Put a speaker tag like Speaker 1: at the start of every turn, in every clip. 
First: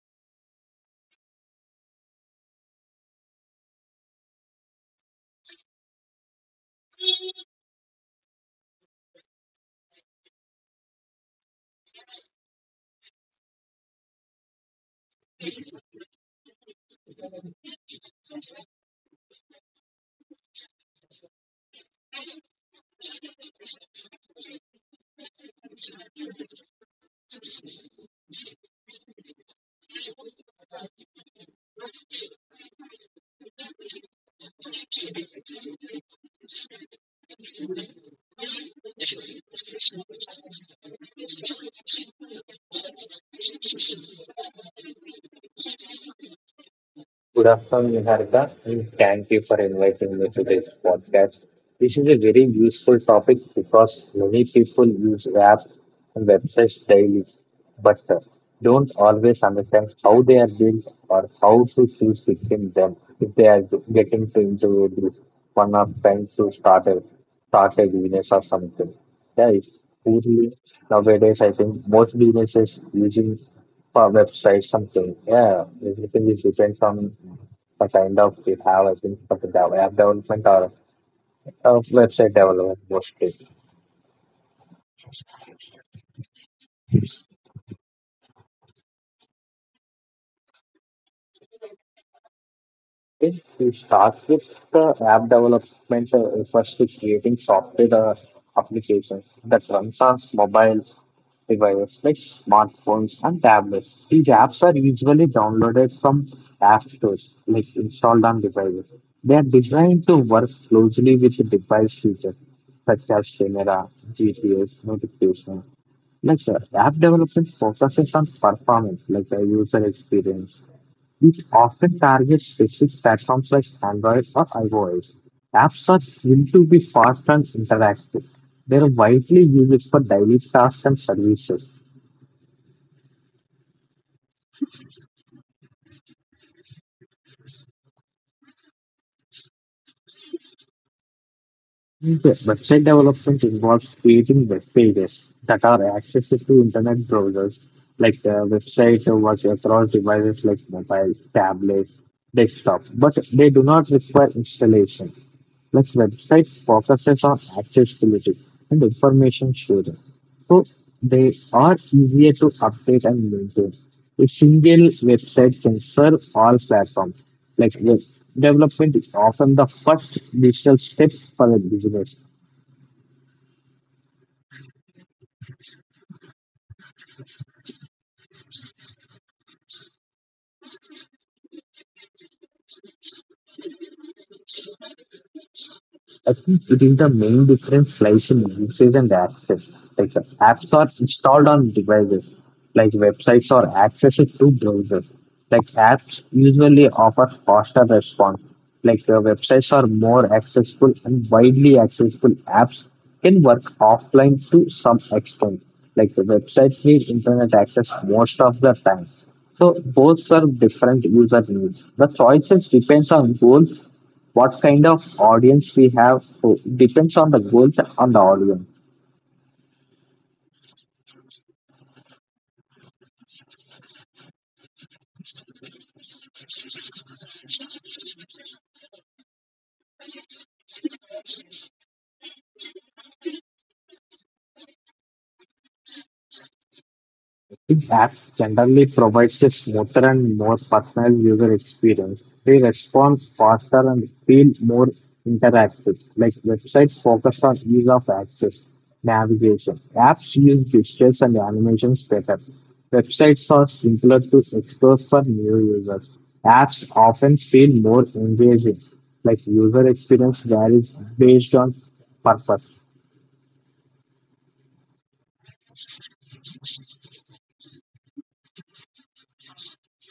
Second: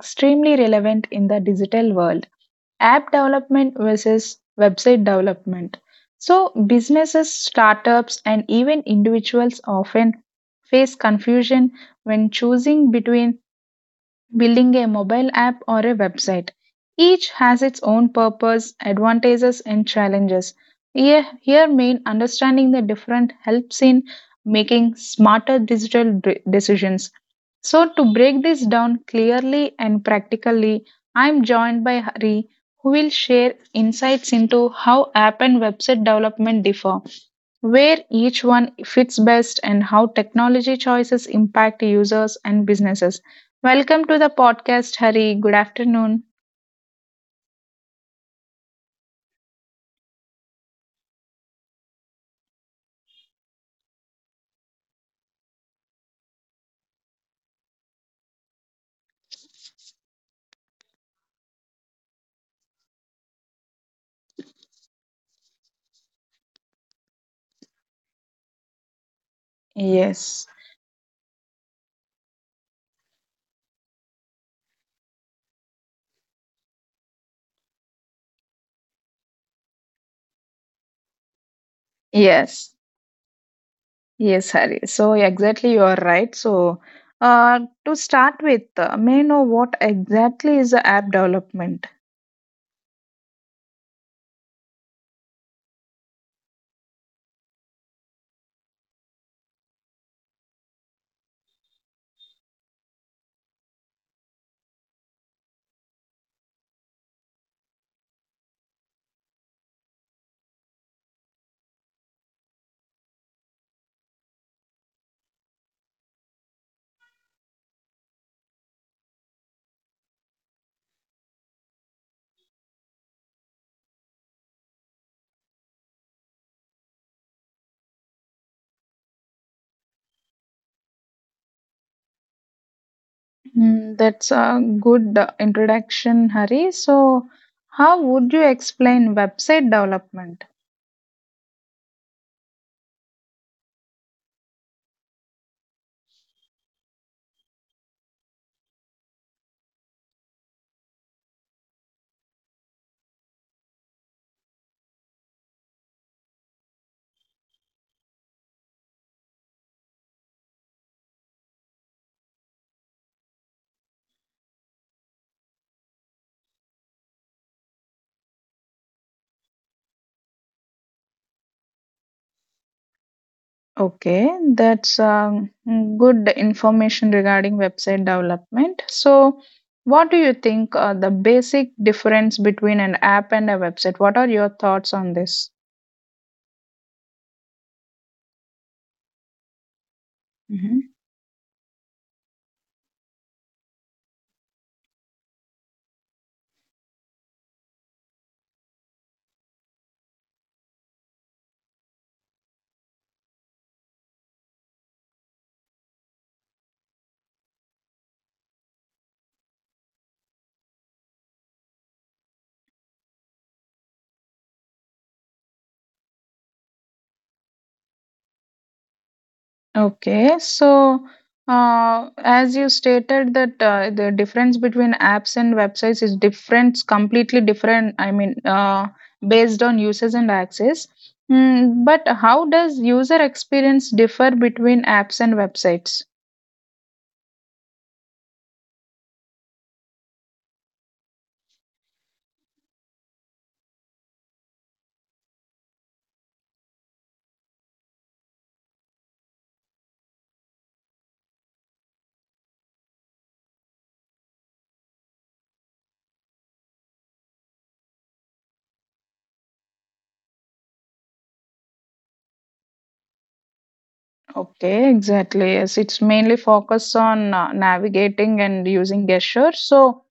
Speaker 1: extremely relevant in the digital world, app development versus website development. So, businesses, startups, and even individuals often face confusion when choosing between building a mobile app or a website. Each has its own purpose, advantages, and challenges. Here, main understanding the different helps in making smarter digital decisions. So, to break this down clearly and practically, I'm joined by Hari, who will share insights into how app and website development differ, where each one fits best, and how technology choices impact users and businesses. Welcome to the podcast, Hari. Good afternoon.
Speaker 2: Good afternoon, Niharika, and thank you for inviting me to this podcast. This is a very useful topic because many people use apps and websites daily, but don't always understand how they are built or how to choose between them if they are getting to into this one of trying to start a business or something. Yeah, it's
Speaker 1: Yes.
Speaker 2: poorly nowadays. I think most businesses using for website something. Yeah, everything is depends on the kind of we have. I think for the app development or website
Speaker 1: Yes,
Speaker 2: development mostly.
Speaker 1: yes, Hari. So, exactly, you are right. So, uh, to start with, may I know what exactly is the app development?
Speaker 2: It starts with the app development refers to creating software applications that runs on mobile devices like smartphones and tablets. These apps are usually downloaded from app stores, like installed on devices. They are designed to work closely with the device features such as camera, GPS, notifications. Like app development focuses on performance, like the user experience, it often targets specific platforms like Android or iOS. Apps are built to be fast and interactive. They are widely used for daily tasks and services.
Speaker 1: Hmm, that's a good introduction, Hari. So, how would you explain website development?
Speaker 2: The website development involves creating web pages that are accessible to internet browsers, like the website works across devices like mobile, tablet, desktop, but they do not require installation. Like website focuses on accessibility and information sharing. So they are easier to update and maintain. A single website can serve all platforms. Like web development is often the first digital step for a business.
Speaker 1: Okay, that's good information regarding website development. So, what do you think, the basic difference between an app and a website? What are your thoughts on this?
Speaker 2: I think it is the main difference lies in usage and access. Like apps are
Speaker 1: Mhm.
Speaker 2: installed on devices, like websites are accessed through browsers. Like apps usually offer faster response. Like websites are more accessible and widely accessible. Apps can work offline to some extent. Like the websites need internet access most of the time. So both serve different user needs. The choices depends on goals what kind of audience we have depends on the goals and the audience.
Speaker 1: Okay, so as you stated that, the difference between apps and websites is different, completely different. I mean, based on users and access. Mm, but how does user experience differ between apps and websites?
Speaker 2: The app generally provides a smoother and more personal user experience. They respond faster and feel more interactive, like websites focused on ease of access, navigation. Apps use gestures and animations better. Websites are simpler to explore for new users. Apps often feel more engaging, like user experience varies based on purpose.
Speaker 1: Okay, exactly. Yes, it's mainly focused on navigating and using gestures. So,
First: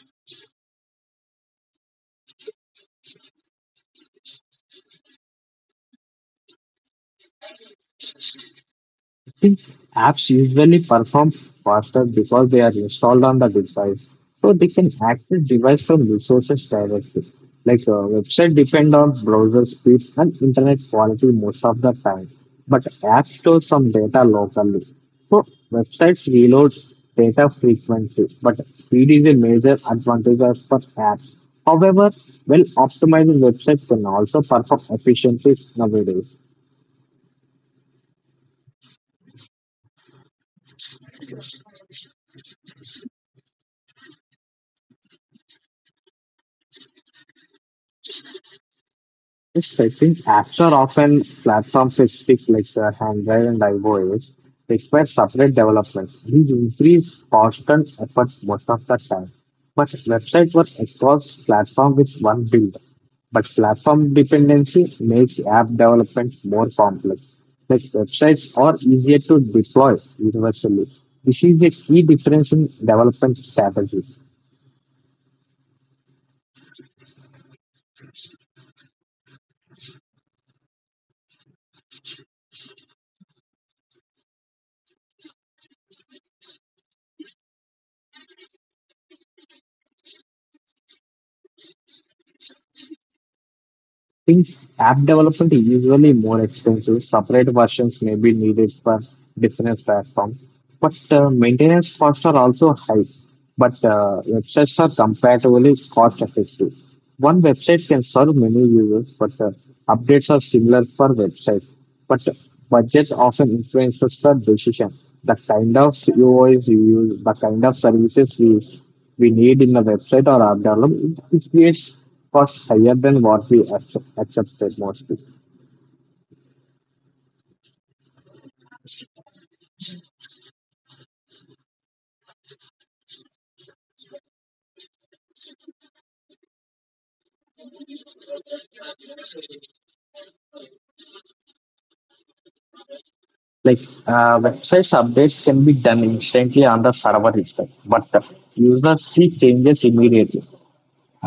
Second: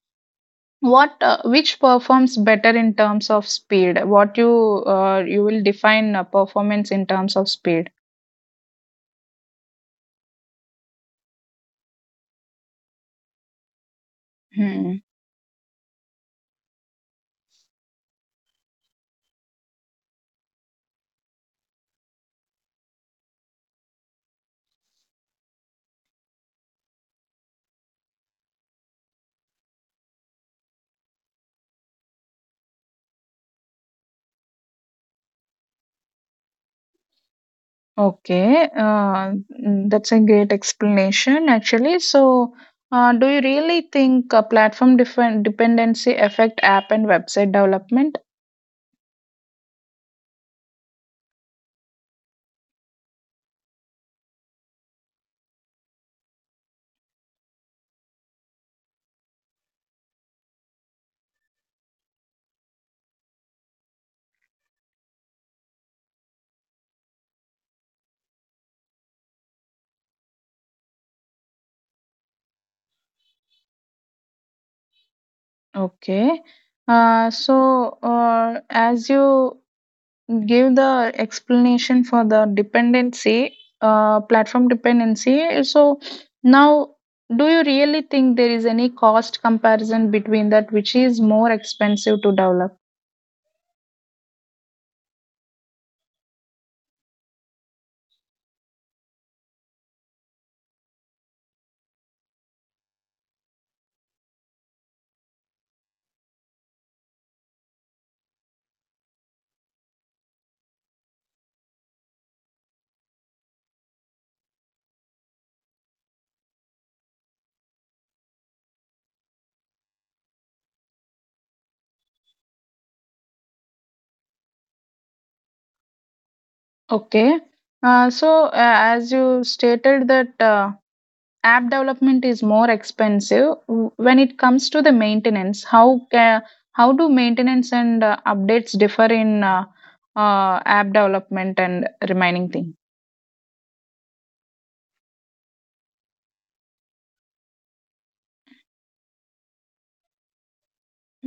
Speaker 1: what which performs better in terms of speed? What you you will define performance in terms of speed.
Speaker 2: Since apps usually perform faster because they are installed on the device, so they can
Speaker 1: Hmm.
Speaker 2: access device from resources directly. Like website depend on browser speed and internet quality most of the time, but app stores some data locally. So websites reload data frequently, but speed is a major advantage for apps. However, well optimized websites can also perform efficiencies nowadays.
Speaker 1: Okay, that's a great explanation actually. So, do you really think, platform different dependency affect app and website development?
Speaker 2: Yes, I think apps are often platform specific, like Android and iOS, require separate development. These increase cost and effort most of the time. But website work across platform with one build. But platform dependency makes app development more complex. Like websites are easier to deploy universally. This is a key difference in development strategy.
Speaker 1: Okay. So, as you give the explanation for the dependency, platform dependency, so now do you really think there is any cost comparison between that, which is more expensive to develop?
Speaker 2: Since app development is usually more expensive, separate versions may be needed for different platforms. But maintenance costs are also high, but websites are comparatively cost effective. One website can serve many users, but updates are similar for websites. But budgets often influences the decision. The kind of UIs you use, the kind of services we need in the website or app development, it creates cost higher than what we accepted mostly.
Speaker 1: Okay. So, as you stated that, app development is more expensive. When it comes to the maintenance, how do maintenance and updates differ in app development and remaining thing?
Speaker 2: Like websites updates can be done instantly on the server itself, but the users see changes immediately.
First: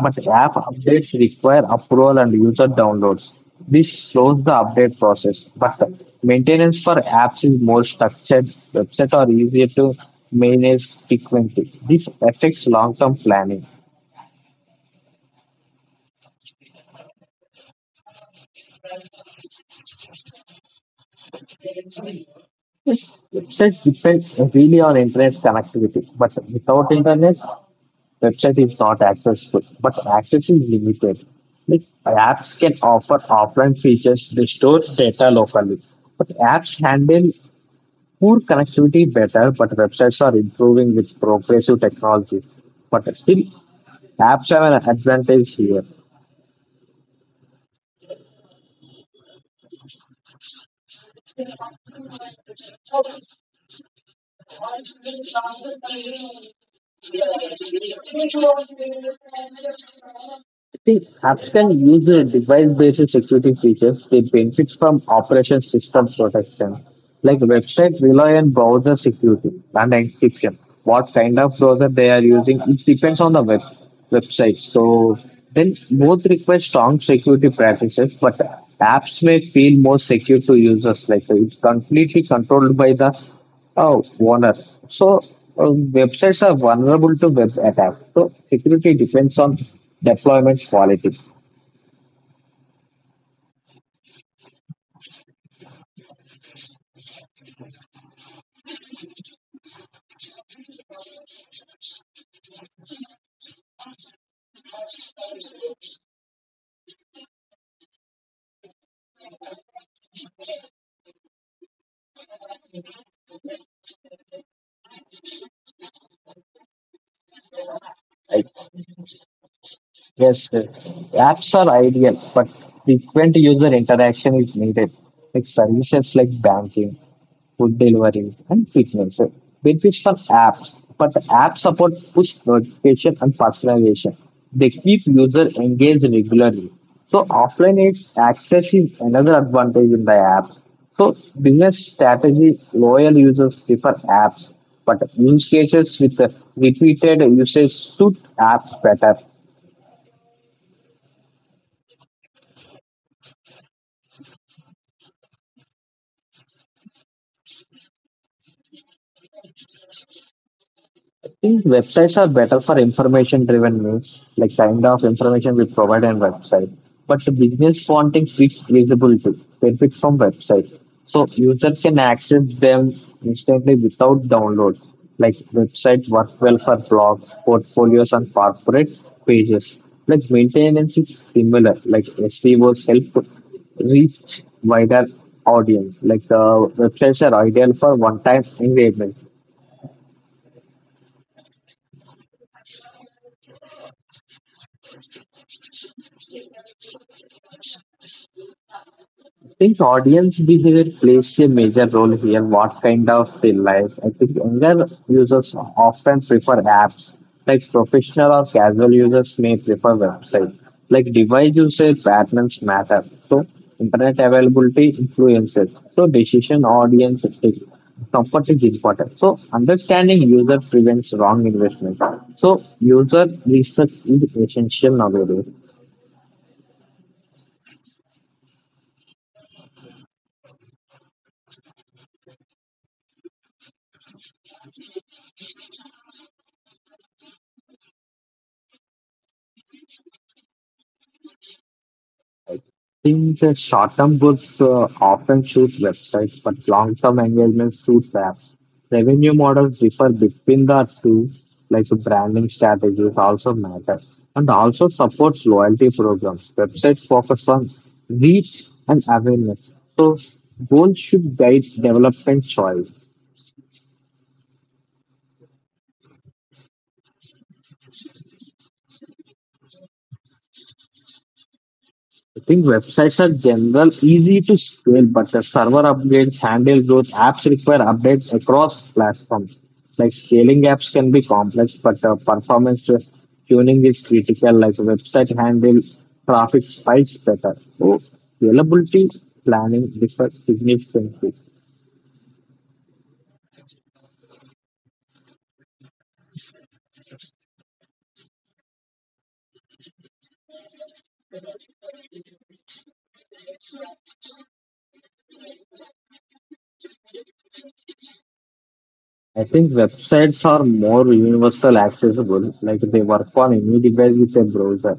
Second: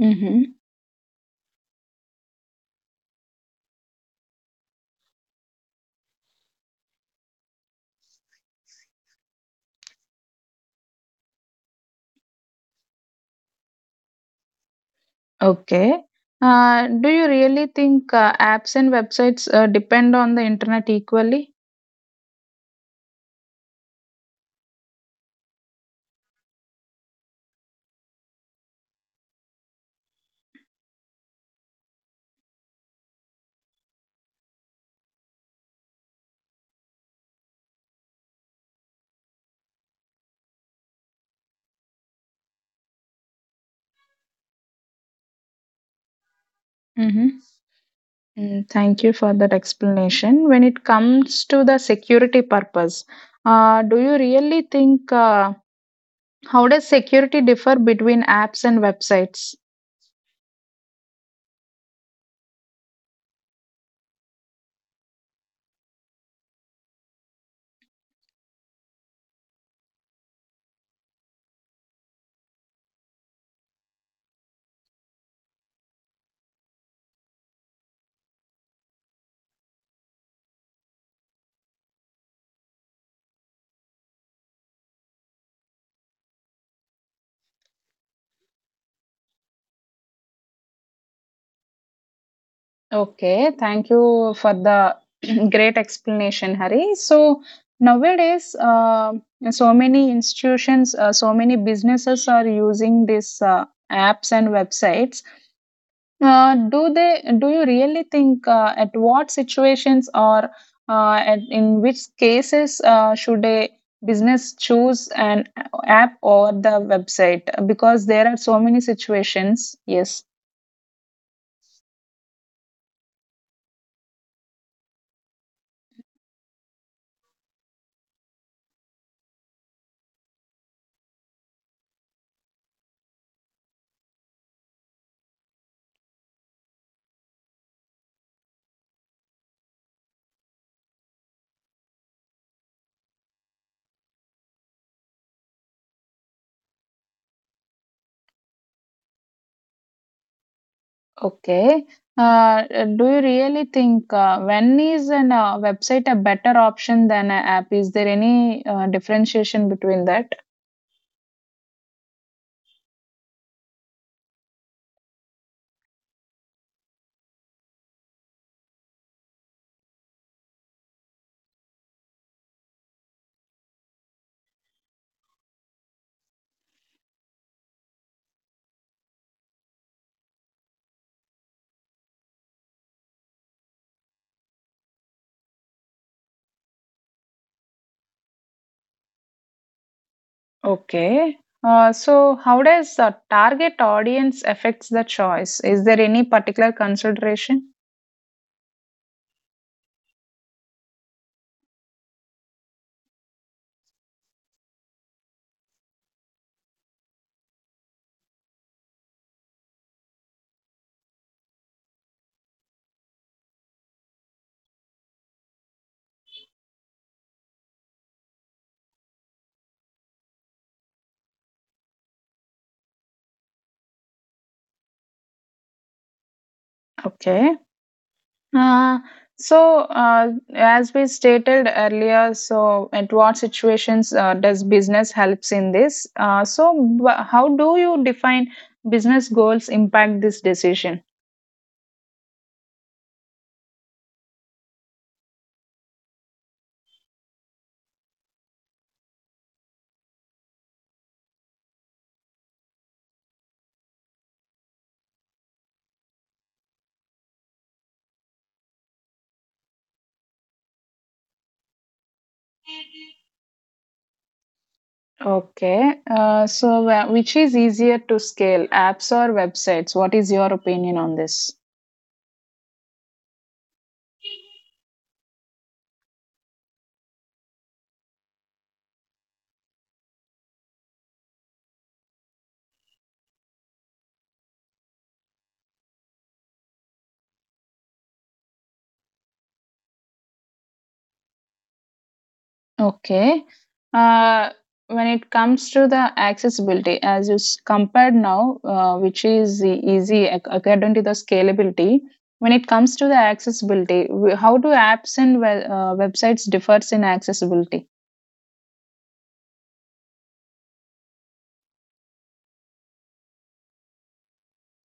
Speaker 2: But app updates require approval and user downloads. This slows the update process, but the maintenance for apps is more structured. Websites are easier to manage frequently. This affects long-term planning.
Speaker 1: Okay. Do you really think, apps and websites, depend on the internet equally?
Speaker 2: Yes, websites depend really on internet connectivity, but without internet, website is not accessible, but access is limited. Like apps can offer offline features to store data locally, but apps handle poor connectivity better. But websites are improving with progressive technology. But still, apps have an advantage here.
Speaker 1: Mm-hmm. Mm, thank you for that explanation. When it comes to the security purpose, do you really think, how does security differ between apps and websites?
Speaker 2: See, apps can use device-based security features. They benefit from operation system protection, like website rely on browser security and encryption. What kind of browser they are using, it depends on the web website. So then both require strong security practices, but apps may feel more secure to users. Like it's completely controlled by the Oh, Warner. So uh, websites are vulnerable to web attacks. So security depends on deployment quality.
Speaker 1: Okay, thank you for the great explanation, Hari. So nowadays, so many institutions, so many businesses are using these apps and websites. Do they? Do you really think, at what situations, or at, in which cases, should a business choose an app or the website? Because there are so
Speaker 2: Right.
Speaker 1: many situations. Yes.
Speaker 2: Yes, sir. Apps are ideal, but frequent user interaction is needed. Like services like banking, food delivery, and fitness. Benefits from apps, but the app support push notification and personalization. They keep user engaged regularly. So offline is access is another advantage in the app. So business strategy, loyal users prefer apps, but use cases with the repeated usage suit apps better.
Speaker 1: Okay. Uh, do you really think, when is an website a better option than an app? Is there any differentiation between that?
Speaker 2: Think websites are better for information-driven news, like kind of information we provide on website. But the business wanting quick visibility benefit from website, so user can access them instantly without download. Like website work well for blogs, portfolios, and corporate pages. Like maintenance is similar. Like SEOs help reach wider audience. Like the websites are ideal for one-time engagement
Speaker 1: Okay. So how does target audience affects the choice? Is there any particular consideration?
Speaker 2: think audience behavior plays a major role here. What kind of they like? I think younger users often prefer apps. Like professional or casual users may prefer websites. Like device usage patterns matter. So internet availability influences. So decision audience take. Comfort is important. So understanding user prevents wrong investment. So user research is essential nowadays.
Speaker 1: Okay. Uh, so, as we stated earlier, so at what situations does business helps in this? So how do you define business goals impact this decision?
Speaker 2: In the short-term books often suit websites, but long-term engagement suits apps. Revenue models differ between the two, like branding strategies also matter, and also supports loyalty programs. Websites focus on reach and awareness, so goals should guide development choice.
Speaker 1: Okay. So, which is easier to scale, apps or websites? What is your opinion on this?
Speaker 2: I think websites are general easy to scale, but the server upgrades, handle growth, apps require updates across platforms. Like scaling apps can be complex, but performance tuning is critical. Like website handle traffic spikes better. So scalability planning differs significantly.
Speaker 1: Okay. Uh, when it comes to the accessibility, as you compared now, which is the easy according to the scalability, when it comes to the accessibility, how do apps and websites differs in accessibility?
Speaker 2: I think websites are more universal accessible, like they work on any device with a browser.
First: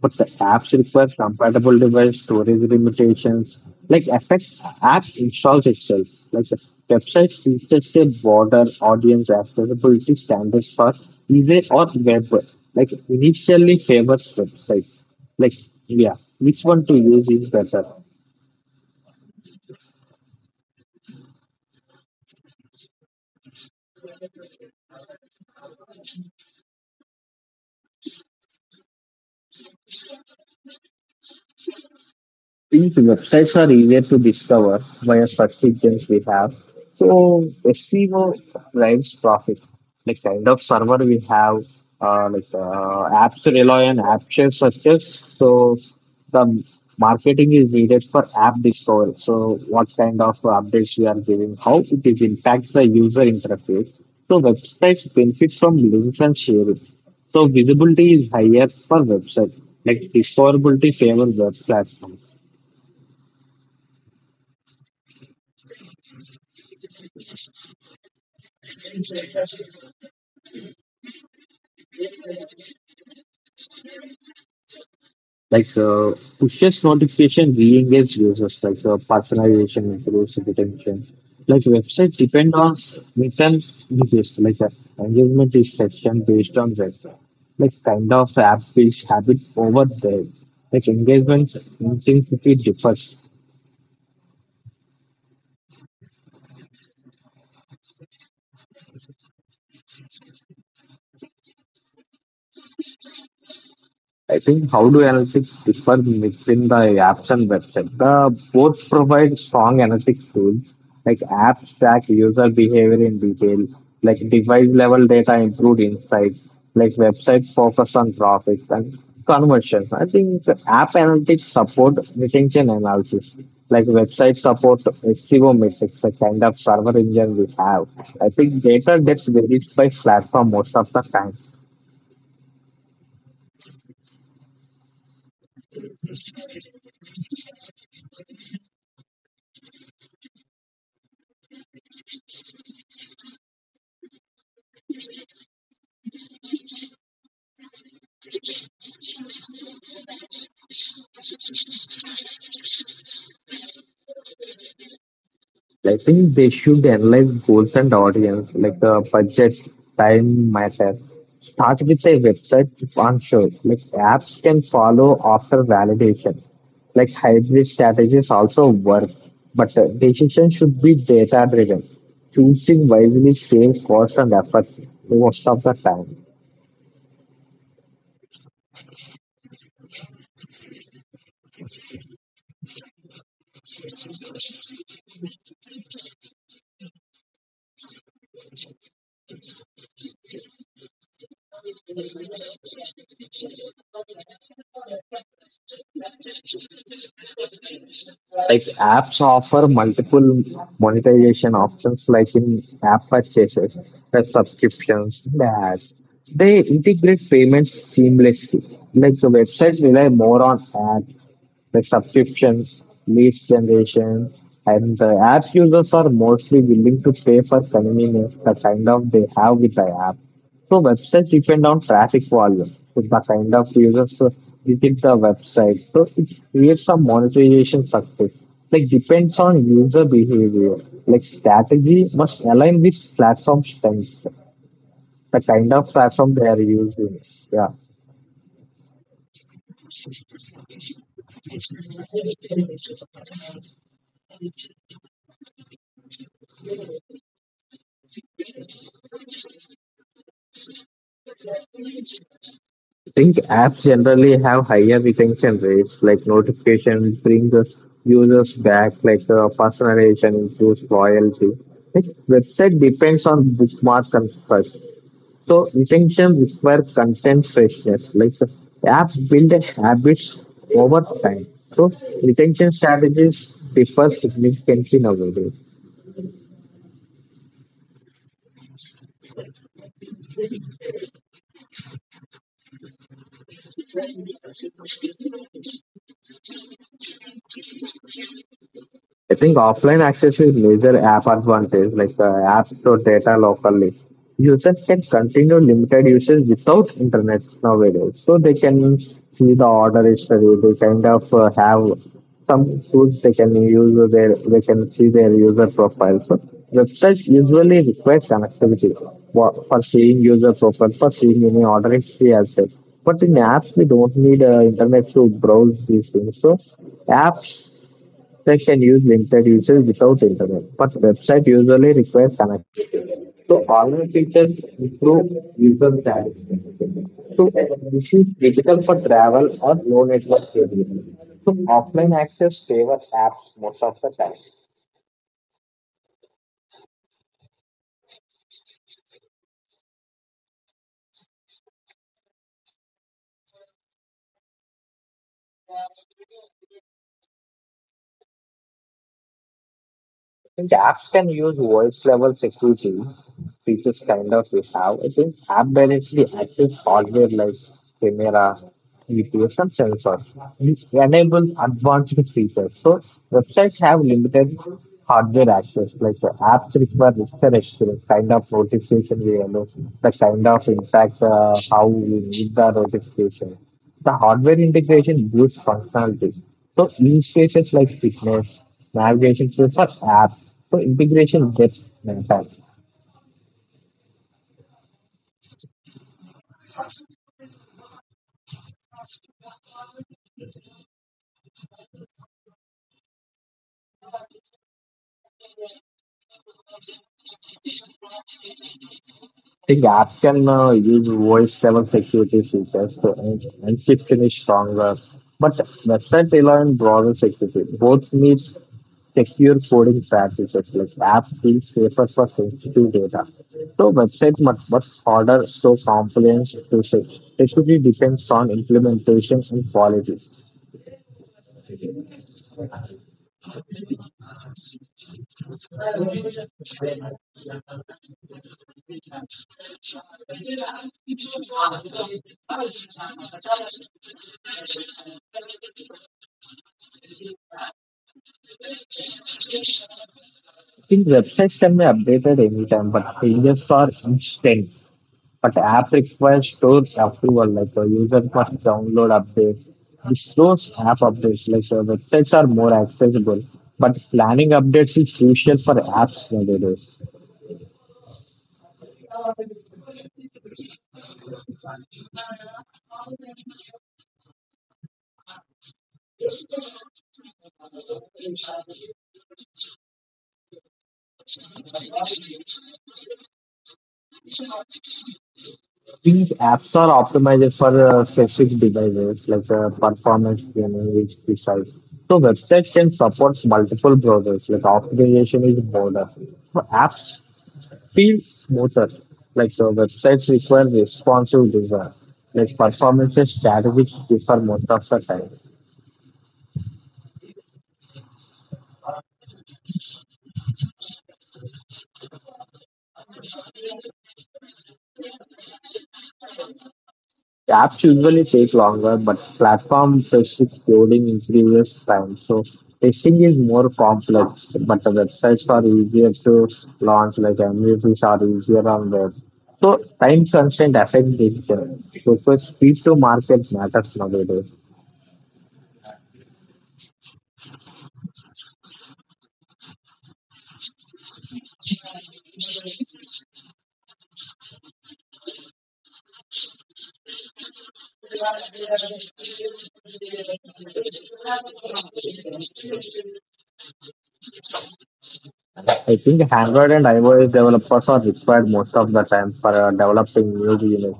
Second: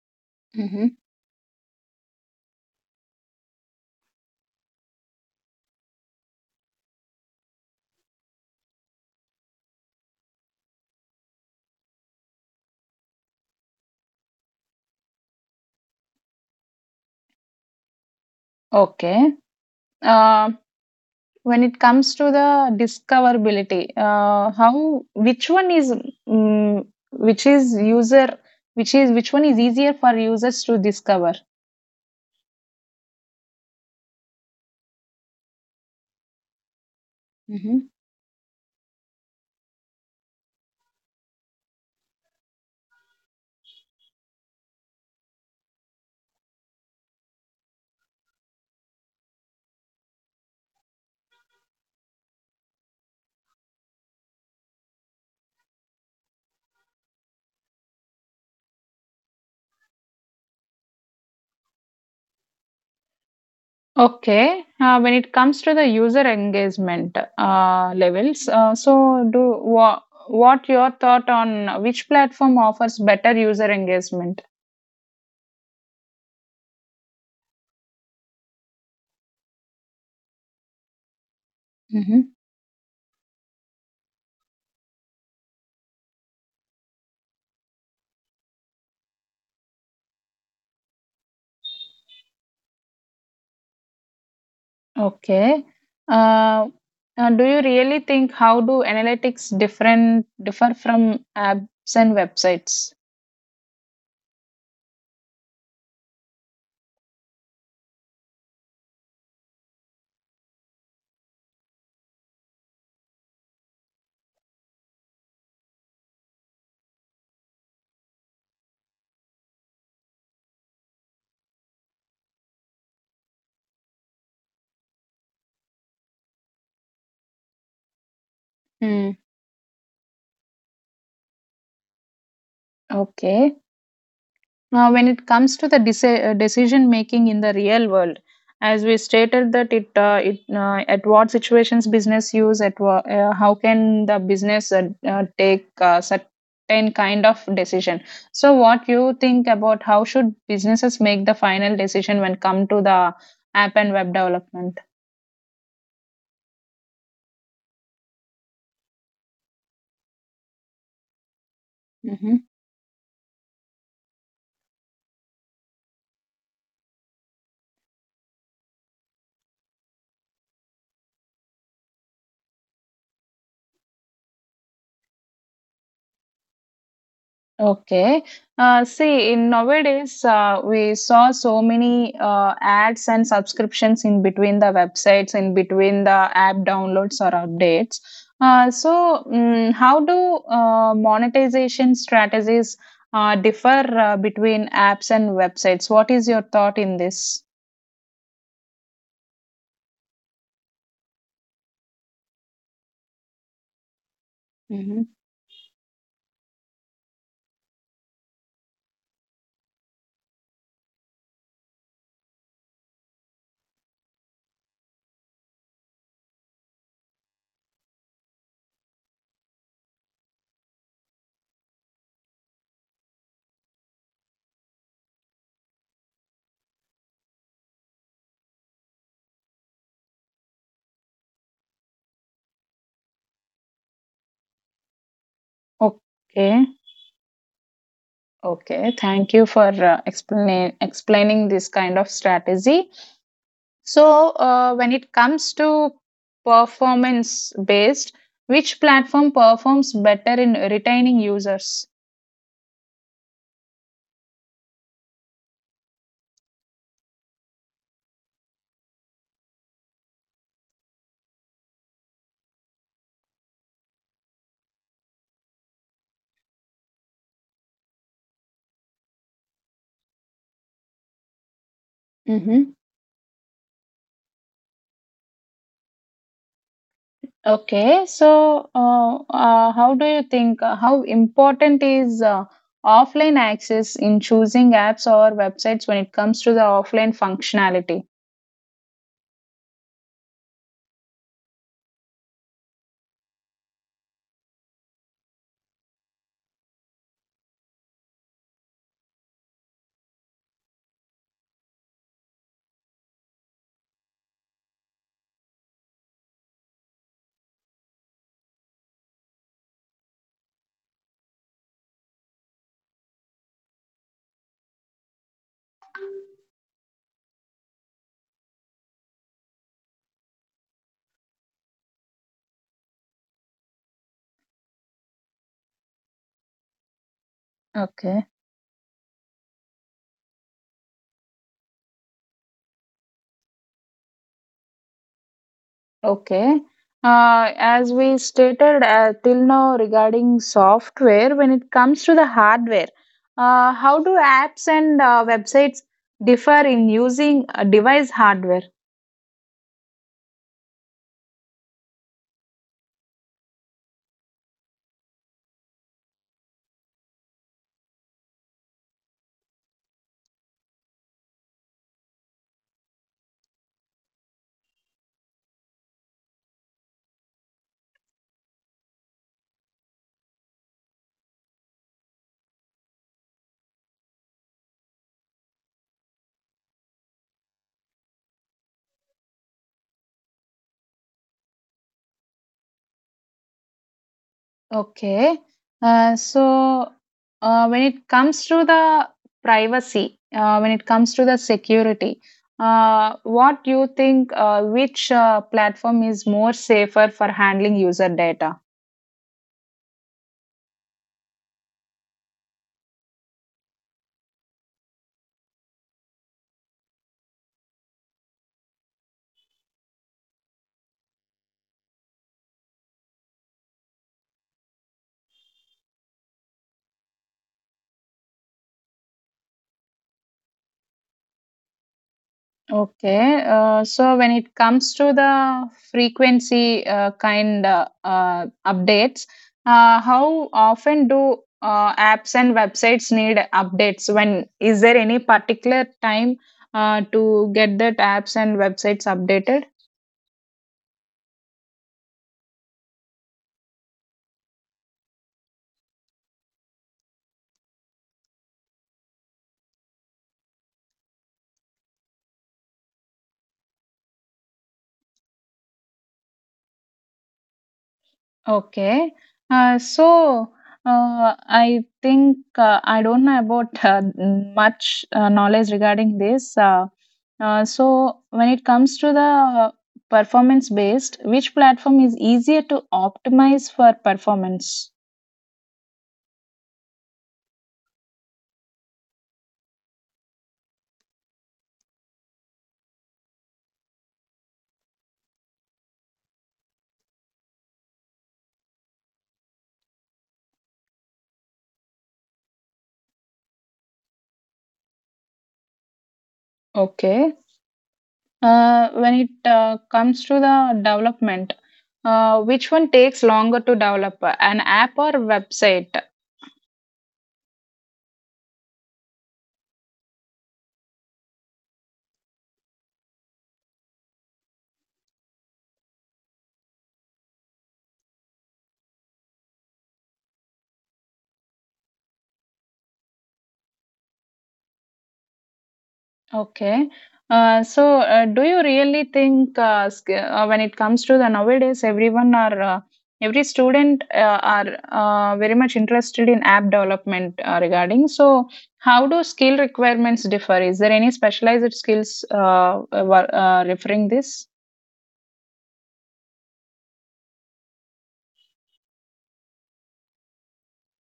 Speaker 2: But the apps
Speaker 1: Hmm.
Speaker 2: require compatible device storage limitations, like affect app installs itself. Like the website features a broader audience accessibility standards for easy or web. Like initially favors websites. Like yeah, which one to use is better.
Speaker 1: Okay. Um When it comes to the discoverability, how which one is, mm which is user, which is, which one is easier for users to discover?
Speaker 2: These websites are easier to discover via search we have. So
Speaker 1: Mhm.
Speaker 2: SEO drives profit. Like kind of server we have, apps rely on app shares such as. So the marketing is needed for app discovery. So what kind of updates we are giving, how it is impact the user interface. So websites benefit from links and sharing. So visibility is higher for website. Like discoverability favors web platforms.
Speaker 1: Okay, when it comes to the user engagement levels, so do, wha what your thought on which platform offers better user engagement?
Speaker 2: Like pushes notification re-engage users, like personalization improves retention. Like websites depend on mission users, like engagement is section based on that. Like kind of app based habit over there. Like engagement intensity differs.
Speaker 1: Okay. Uh, do you really think, how do analytics differ from apps and websites?
Speaker 2: I think how do analytics differ between the apps and website? The both provide strong analytics tools like apps track user behavior in detail, like device level data improved insights, like websites focus on traffic and conversions. I think the app analytics support retention analysis, like website support SEO metrics, the kind of server engine we have. I think data
Speaker 1: Hmm.
Speaker 2: gets released by platform most of the time.
Speaker 1: Okay. Now, when it comes to the decision making in the real world, as we stated that it, it, at what situations business use at how can the business take certain kind of decision. So, what you think about how should businesses make the final decision when come to the app and web development?
Speaker 2: I think they should analyze goals and audience, like budget, time matter. Start with a
Speaker 1: Mhm.
Speaker 2: website if unsure. Like apps can follow after validation. Like hybrid strategies also work, but decision should be data driven. Choosing wisely saves cost and effort most of the time.
Speaker 1: Okay. See, in nowadays, we saw so many ads and subscriptions in between the websites, in between the app downloads or updates. So, how do monetization strategies differ between apps and websites? What is your thought in this?
Speaker 2: Like apps offer multiple monetization options, like in app purchases, the
Speaker 1: Mhm.
Speaker 2: subscriptions, the ads. They integrate payments seamlessly. Like the websites rely more on ads, like subscriptions, leads generation, and the app users are mostly willing to pay for convenience, the kind of they have with the app. So websites depend on traffic volume. If the kind of users visit the website, so it creates some monetization success. Like depends on user behavior. Like strategy must align with platform strengths, the kind of platform they
Speaker 1: Okay.
Speaker 2: are using. Yeah.
Speaker 1: Okay. Thank you for explaining this kind of strategy. So, when it comes to performance based, which platform performs better in retaining users?
Speaker 2: I think apps generally have higher retention rates, like notification brings us users back, like personalization improves loyalty. Like website depends on bookmark construct. So intention requires constant like the apps build a habits over time. So retention
Speaker 1: Hmm.
Speaker 2: strategies differ significantly nowadays.
Speaker 1: Okay, so how do you think, how important is offline access in choosing apps or websites when it comes to the offline functionality?
Speaker 2: I think offline access is major app advantage, like the app store data locally. Users can continue limited usage without internet nowadays. So they can see the order history. They kind of have some tools they can use. Their, they can see their user profile. So websites usually require connectivity for seeing user profile, for seeing any order history as well. But in apps, we don't need internet to browse these things. So apps they can use limited usage without internet, but website usually require connection. So online features improve user satisfaction. So this is
Speaker 1: Okay.
Speaker 2: critical for travel or low network areas. So offline access favor apps most of the time.
Speaker 1: Okay. As we stated till now regarding software, when it comes to the hardware, how do apps and websites differ in using device hardware?
Speaker 2: I think apps can use voice level security features kind of we have. I think app directly access hardware like camera, GPS, and sensors, which enables advanced features. So websites have limited hardware access, like the apps require richer experience, kind of notification we allow, the kind of impact how we need the notification. The hardware integration boosts functionality. So use cases like fitness, navigation tools, or apps. So integration gets maintained. I
Speaker 1: Okay. So, when it comes to the privacy, when it comes to the security, what do you think, which platform is more safer for handling user data?
Speaker 2: think apps can use voice-level security features to en- encryption is stronger, but website rely on browser security. Both need secure coding practices like apps being safer for sensitive data. So website much harder so compliance to say. Security depends on implementation and quality.
Speaker 1: Okay, so when it comes to the frequency kind updates, how often do apps and websites need updates? When is there any particular time to get that apps and websites updated?
Speaker 2: I think websites can be updated anytime, but changes are instant. But app requires store approval, like a user must download update. The stores app updates, like websites are more accessible, but planning updates is crucial for apps nowadays.
Speaker 1: Okay. So, I think, I don't know about much knowledge regarding this. So when it comes to the performance based, which platform is easier to optimize for performance?
Speaker 2: These apps are optimized for specific devices, like performance tuning, HP size. So websites can support multiple browsers, like optimization is broader. So apps feels smoother. Like the websites require responsive design, like performances strategies differ most of the time.
Speaker 1: Okay. When it comes to the development, which one takes longer to develop, an app or website?
Speaker 2: Apps usually take longer, but platform specific loading increases time. So testing is more complex, but the websites are easier to launch, like MVPs are easier on web. So time constraint affects decision. So for speed to market matters nowadays.
Speaker 1: Okay. So, do you really think, when it comes to the nowadays, everyone are, every student are very much interested in app development regarding? So, how do skill requirements differ? Is there any specialized skills referring this?
Speaker 2: I think Android and iOS developers are required most of the time for developing new units.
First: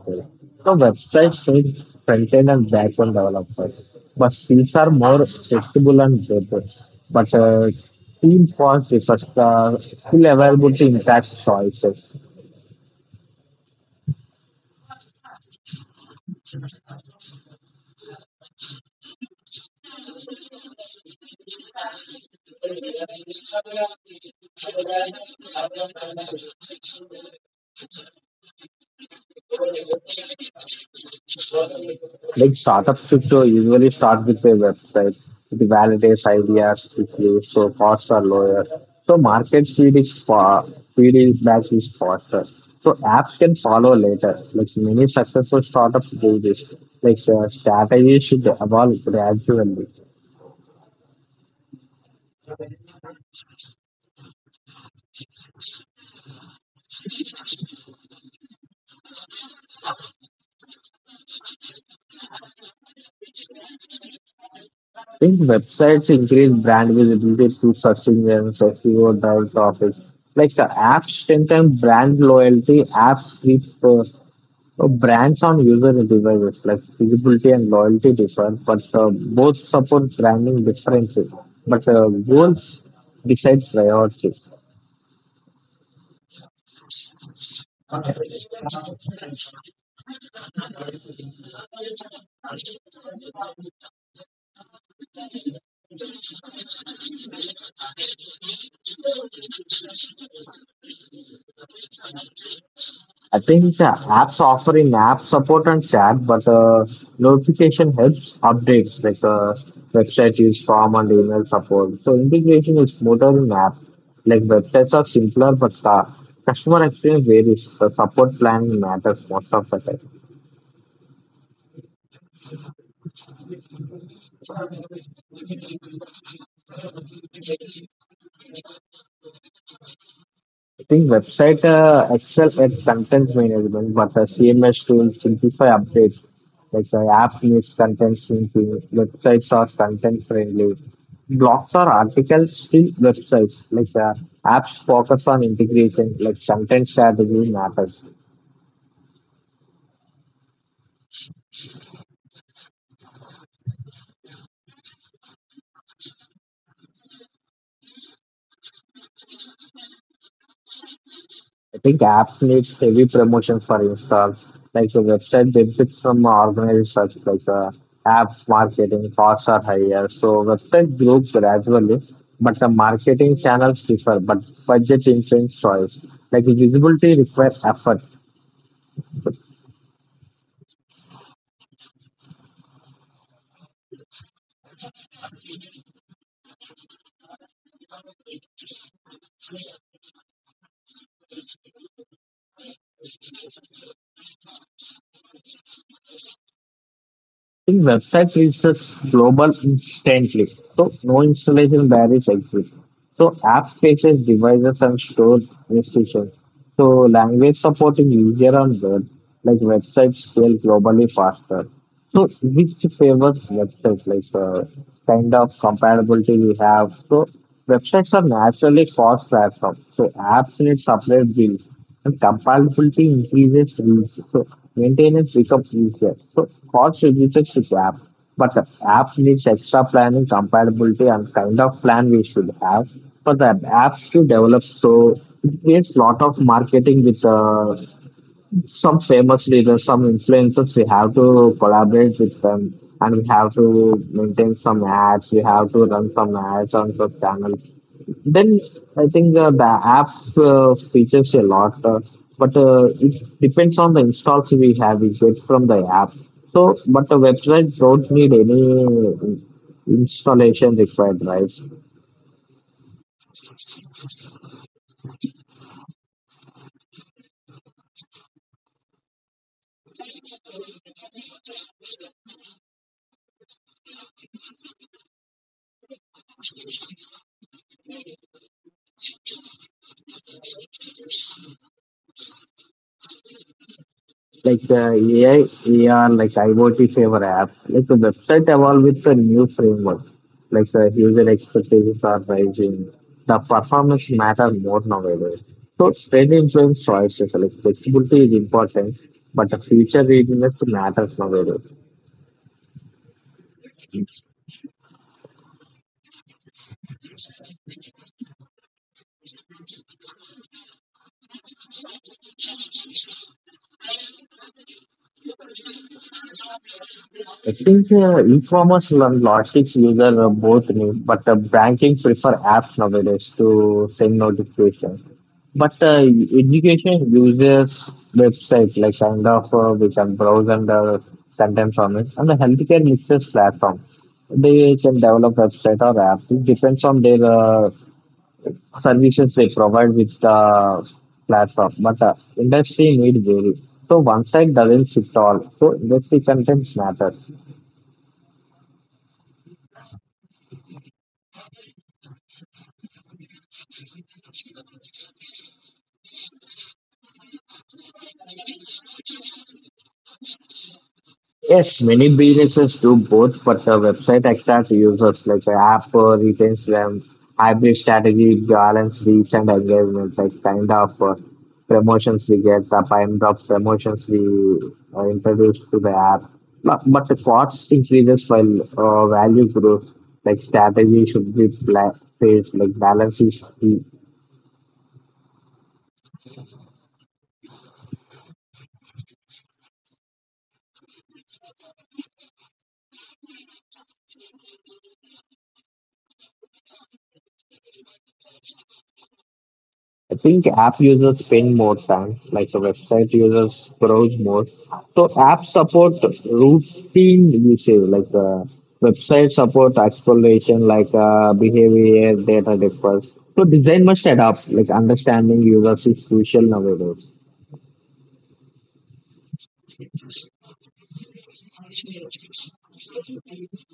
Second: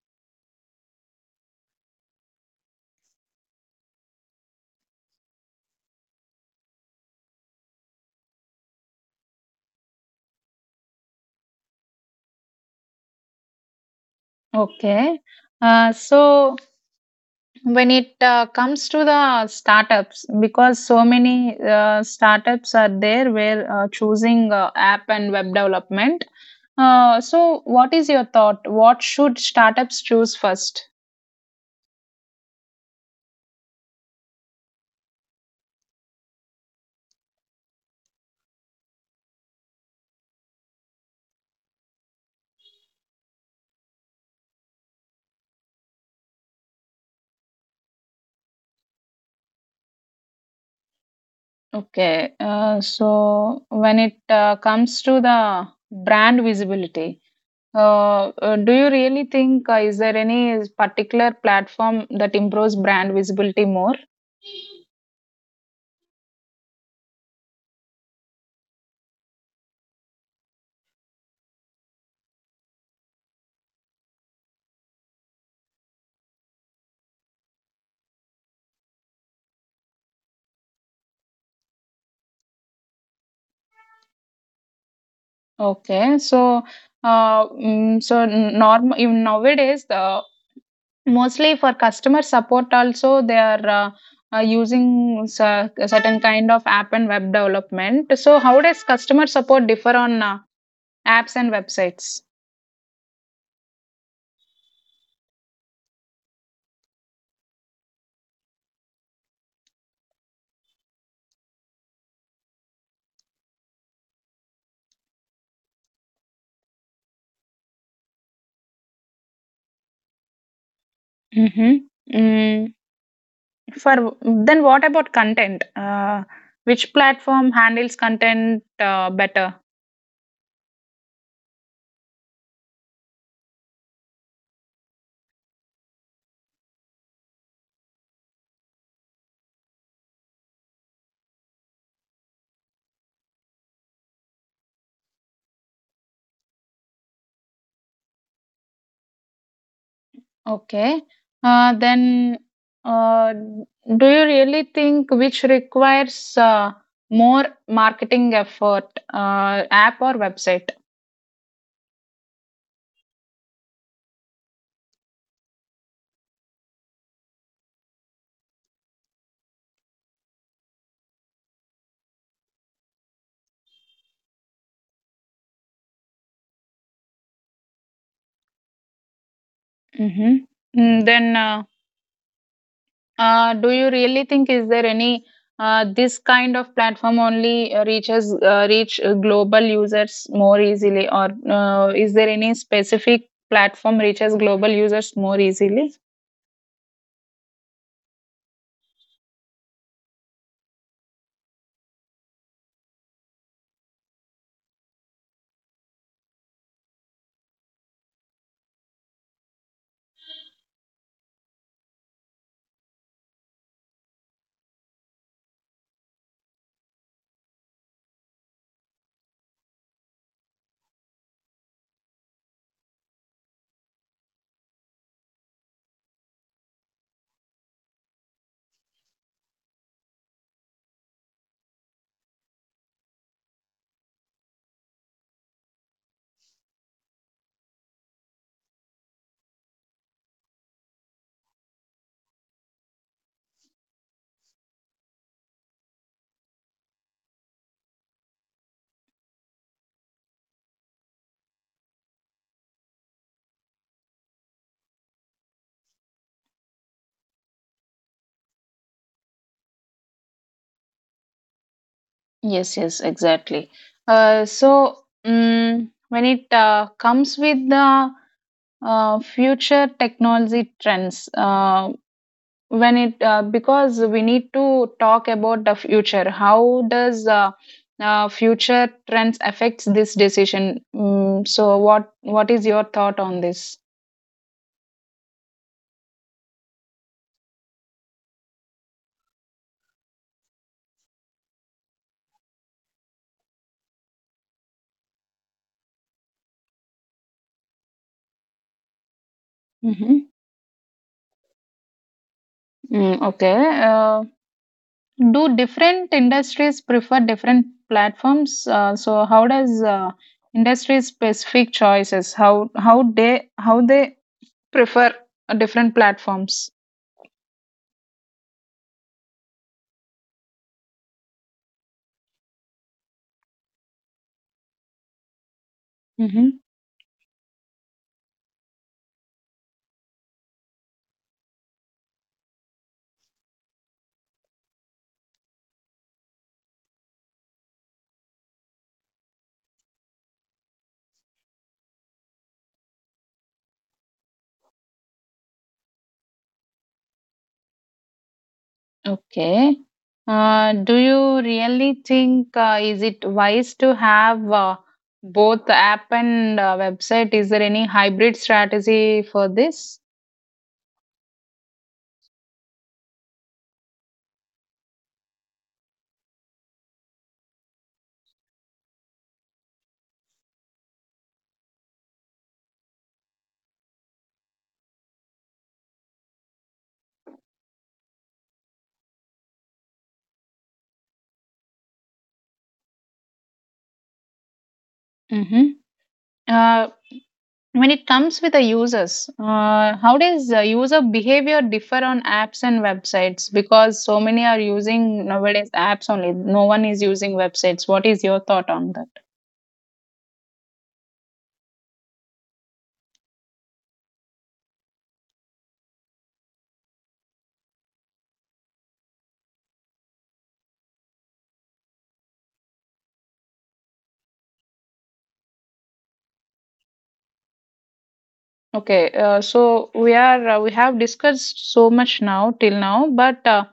Speaker 2: So websites need front-end and back-end developers, but skills are more flexible and better. But Team first refers the skill availability impacts choices.
Speaker 1: Okay. So. When it comes to the startups, because so many startups are there where choosing app and web development, so what is your thought, what should startups choose first?
Speaker 2: Like startup structure usually start with a website. It validates ideas quickly, so costs are lower. So market feed is far feedback is faster. So apps can follow later. Like many successful startups do this. Like strategy should evolve gradually.
Speaker 1: Okay. So when it comes to the brand visibility, do you really think, is there any particular platform that improves brand visibility more?
Speaker 2: I think websites increase brand visibility through search engines, SEO, direct topics. Like the apps strengthen brand loyalty, apps keep brands on user devices. Like visibility and loyalty differ, but both support branding differently. But goals decide priority.
Speaker 1: Okay, so so norm even nowadays, the mostly for customer support also, they are using certain kind of app and web development. So how does customer support differ on apps and websites?
Speaker 2: I think apps offering app support and chat, but notification helps updates like website use form and email support. So integration is smoother in app. Like websites are simpler, but the customer experience varies. The support plan matters most of the time.
Speaker 1: Mm-hmm. Mm, for then, what about content? Which platform handles content better?
Speaker 2: I think website excel at content management, but the CMS tools simplify updates. Like the app needs content syncing, websites are content friendly. Blogs or articles still websites. Like the apps focus on integration, like content strategy matters.
Speaker 1: Okay. Then, do you really think, which requires more marketing effort, app or website?
Speaker 2: I think apps needs heavy promotion for installs. Like the website benefits from organized search, like apps marketing costs are higher. So website grows gradually, but the marketing channels differ. But budget influence choice. Like visibility requires effort.
Speaker 1: Mm-hmm. Mm, then, do you really think, is there any this kind of platform only reach global users more easily, or is there any specific platform reaches global users more easily?
Speaker 2: Think website reaches global instantly. So no installation barriers exist. So app faces devices and store restrictions. So language supporting easier on web, like websites scale globally faster. So which favors websites, like kind of compatibility we have. So websites are naturally cost platform. So apps need separate bills and compatibility increases so maintenance becomes easier. So cost reduces with the app, but the app needs extra planning, compatibility, and kind of plan we should have for the apps to develop. So it there's lot of marketing with some famous leaders, some influencers. We have to collaborate with them, and we have to maintain some ads. We have to run some ads on the channels, then I think the app features a lot, but it depends on the installs we have. We get from the app. So, but the website don't need any installation required, right?
Speaker 1: Yes, yes, exactly. When it comes with the future technology trends, when it because we need to talk about the future. How does future trends affects this decision? Mm, so, what is your thought on this?
Speaker 2: Like AI, AR, like IoT favor apps, like the website evolve with the new framework, like the user expectations are rising, the performance matter more nowadays. So trend influence choices, like flexibility is important, but the future
Speaker 1: Mm-hmm.
Speaker 2: readiness matters nowadays.
Speaker 1: Mm, okay. Do different industries prefer different platforms? So how does industry specific choices, how they, prefer different platforms?
Speaker 2: I think e-commerce and logistics user are both new, but banking prefer apps nowadays to send notifications. But
Speaker 1: Hmm.
Speaker 2: education uses website like kind of we can browse and sometimes on it, and the healthcare uses platform. They can develop website or app. It depends on their services they provide with the platform. But industry need vary. So one side doesn't fit all. So industry content matters.
Speaker 1: Okay. Do you really think, is it wise to have both app and website? Is there any hybrid strategy for this?
Speaker 2: Yes, many businesses do both, but the website attracts users like the app retains them. Hybrid strategy balance reach and engagement, like kind of promotions we get, the kind of promotions we introduce to the app. But the cost increases while value grows. Like strategy should be phased, like balance is key.
Speaker 1: Hmm. When it comes with the users, how does user behavior differ on apps and websites? Because so many are using nowadays apps only. No one is using websites. What is your thought on that?
Speaker 2: I think app users spend more time, like the website users browse more. So apps support routine usage, like website support exploration, like behavior, data differs. So design must adapt, like understanding users is crucial nowadays.
Speaker 1: Okay, so we have discussed so much now till now, but uh,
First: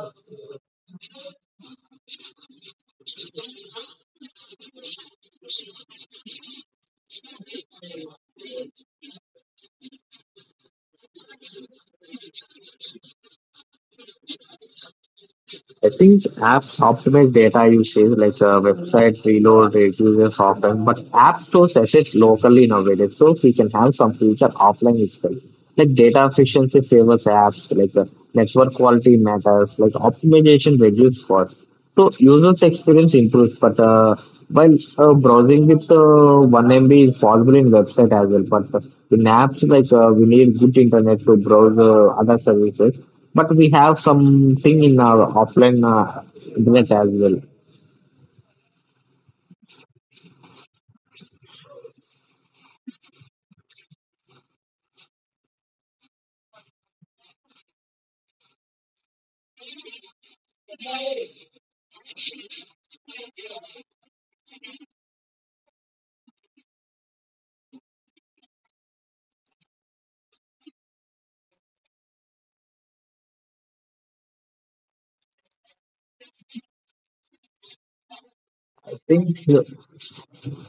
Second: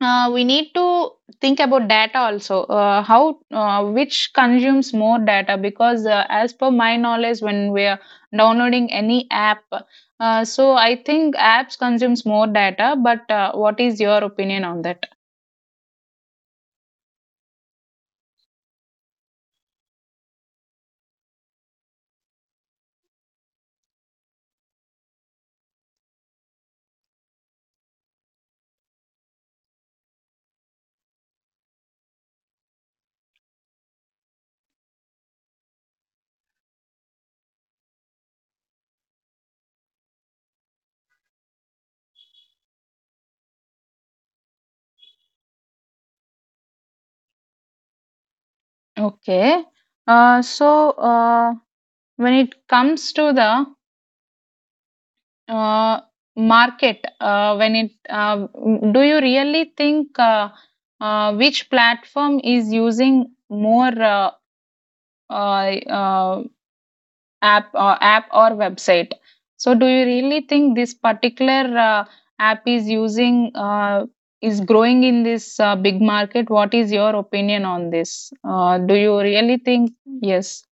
Speaker 1: Uh, we need to think about data also. How which consumes more data? Because as per my knowledge, when we are downloading any app, so I think apps consumes more data. But what is your opinion on that?
Speaker 2: I think apps optimize data usage, like websites reload reduces often, but app stores assets locally nowadays, so we can have some future offline itself. Like data efficiency favors apps, like network quality matters, like optimization reduces cost. So users' experience improves, but while browsing with 1 MB is possible in website as well. But in apps, like we need good internet to browse other services. But we have something in our offline internet as well.
Speaker 1: Okay. So, when it comes to the uh, market, when it do you really think, which platform is using more? Uh, uh, App or website, so do you really think this particular app is using, is growing in this big market, what is your opinion on this? Do
Speaker 2: I
Speaker 1: you
Speaker 2: think
Speaker 1: really
Speaker 2: uh,
Speaker 1: think? Yes.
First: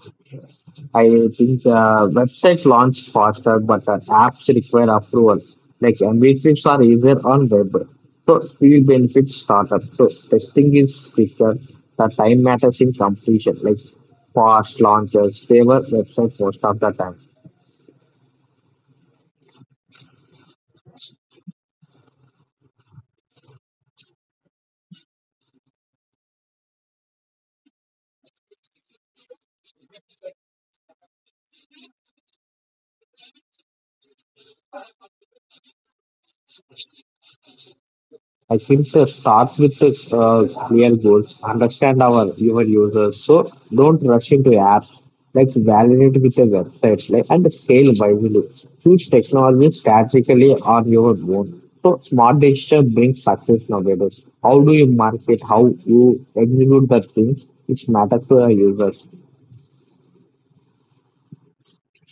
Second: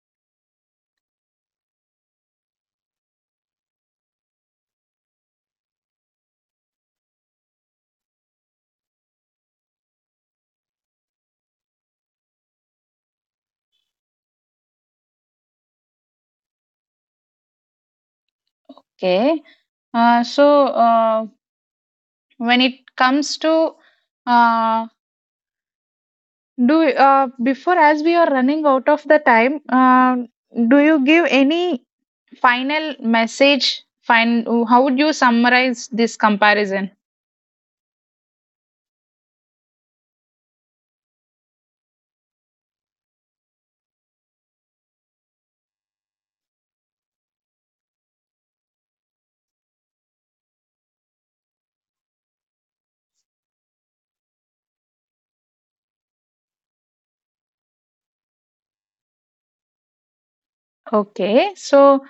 Speaker 2: I think website launch faster, but apps require approval. Like metrics are easier on web. So field benefits startup. So testing is quicker. The time matters in completion. Like fast launches favor website most of the time.
Speaker 1: Okay. So, when it comes to, uh, do before as we are running out of the time, do you give any final message? How would you summarize this comparison?
Speaker 2: I think so. Start with the clear goals. Understand our human users. So don't rush into apps. Like validate with the websites. Like and scale wisely. Choose technology strategically on your own. So smart decision brings success nowadays. How do you market? How you execute the things? It matters to the users.
Speaker 1: Okay, so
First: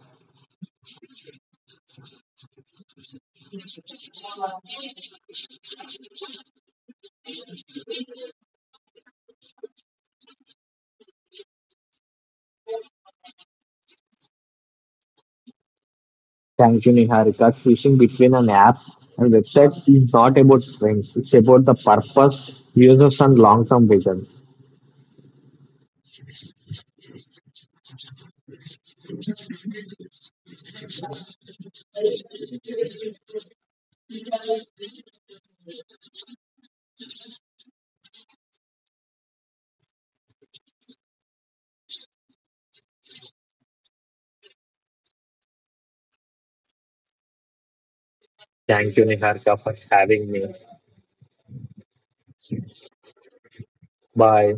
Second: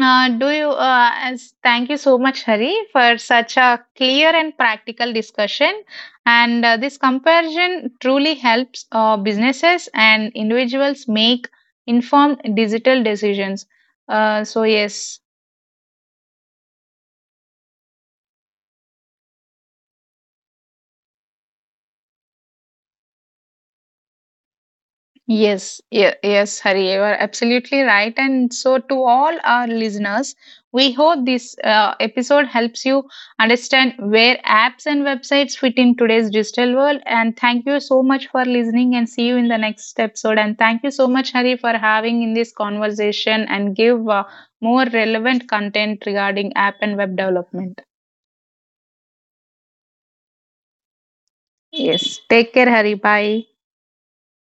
Speaker 1: do you as thank you so much, Hari, for such a clear and practical discussion. And this comparison truly helps businesses and individuals make informed digital decisions. Uh, so yes.
Speaker 2: Thank you, Niharika. Choosing between an app and website is not about strength. It's about the purpose, users, and long-term vision.
Speaker 1: Yes, Hari, you are absolutely right. And so, to all our listeners, we hope this episode helps you understand where apps and websites fit in today's digital world. And thank you so much for listening, and see you in the next episode. And thank you so much, Hari, for having in this conversation and give more relevant content regarding app and web development.
Speaker 2: Thank you, Niharika, for having me.
Speaker 1: Yes, take care, Hari. Bye.
Speaker 2: Bye.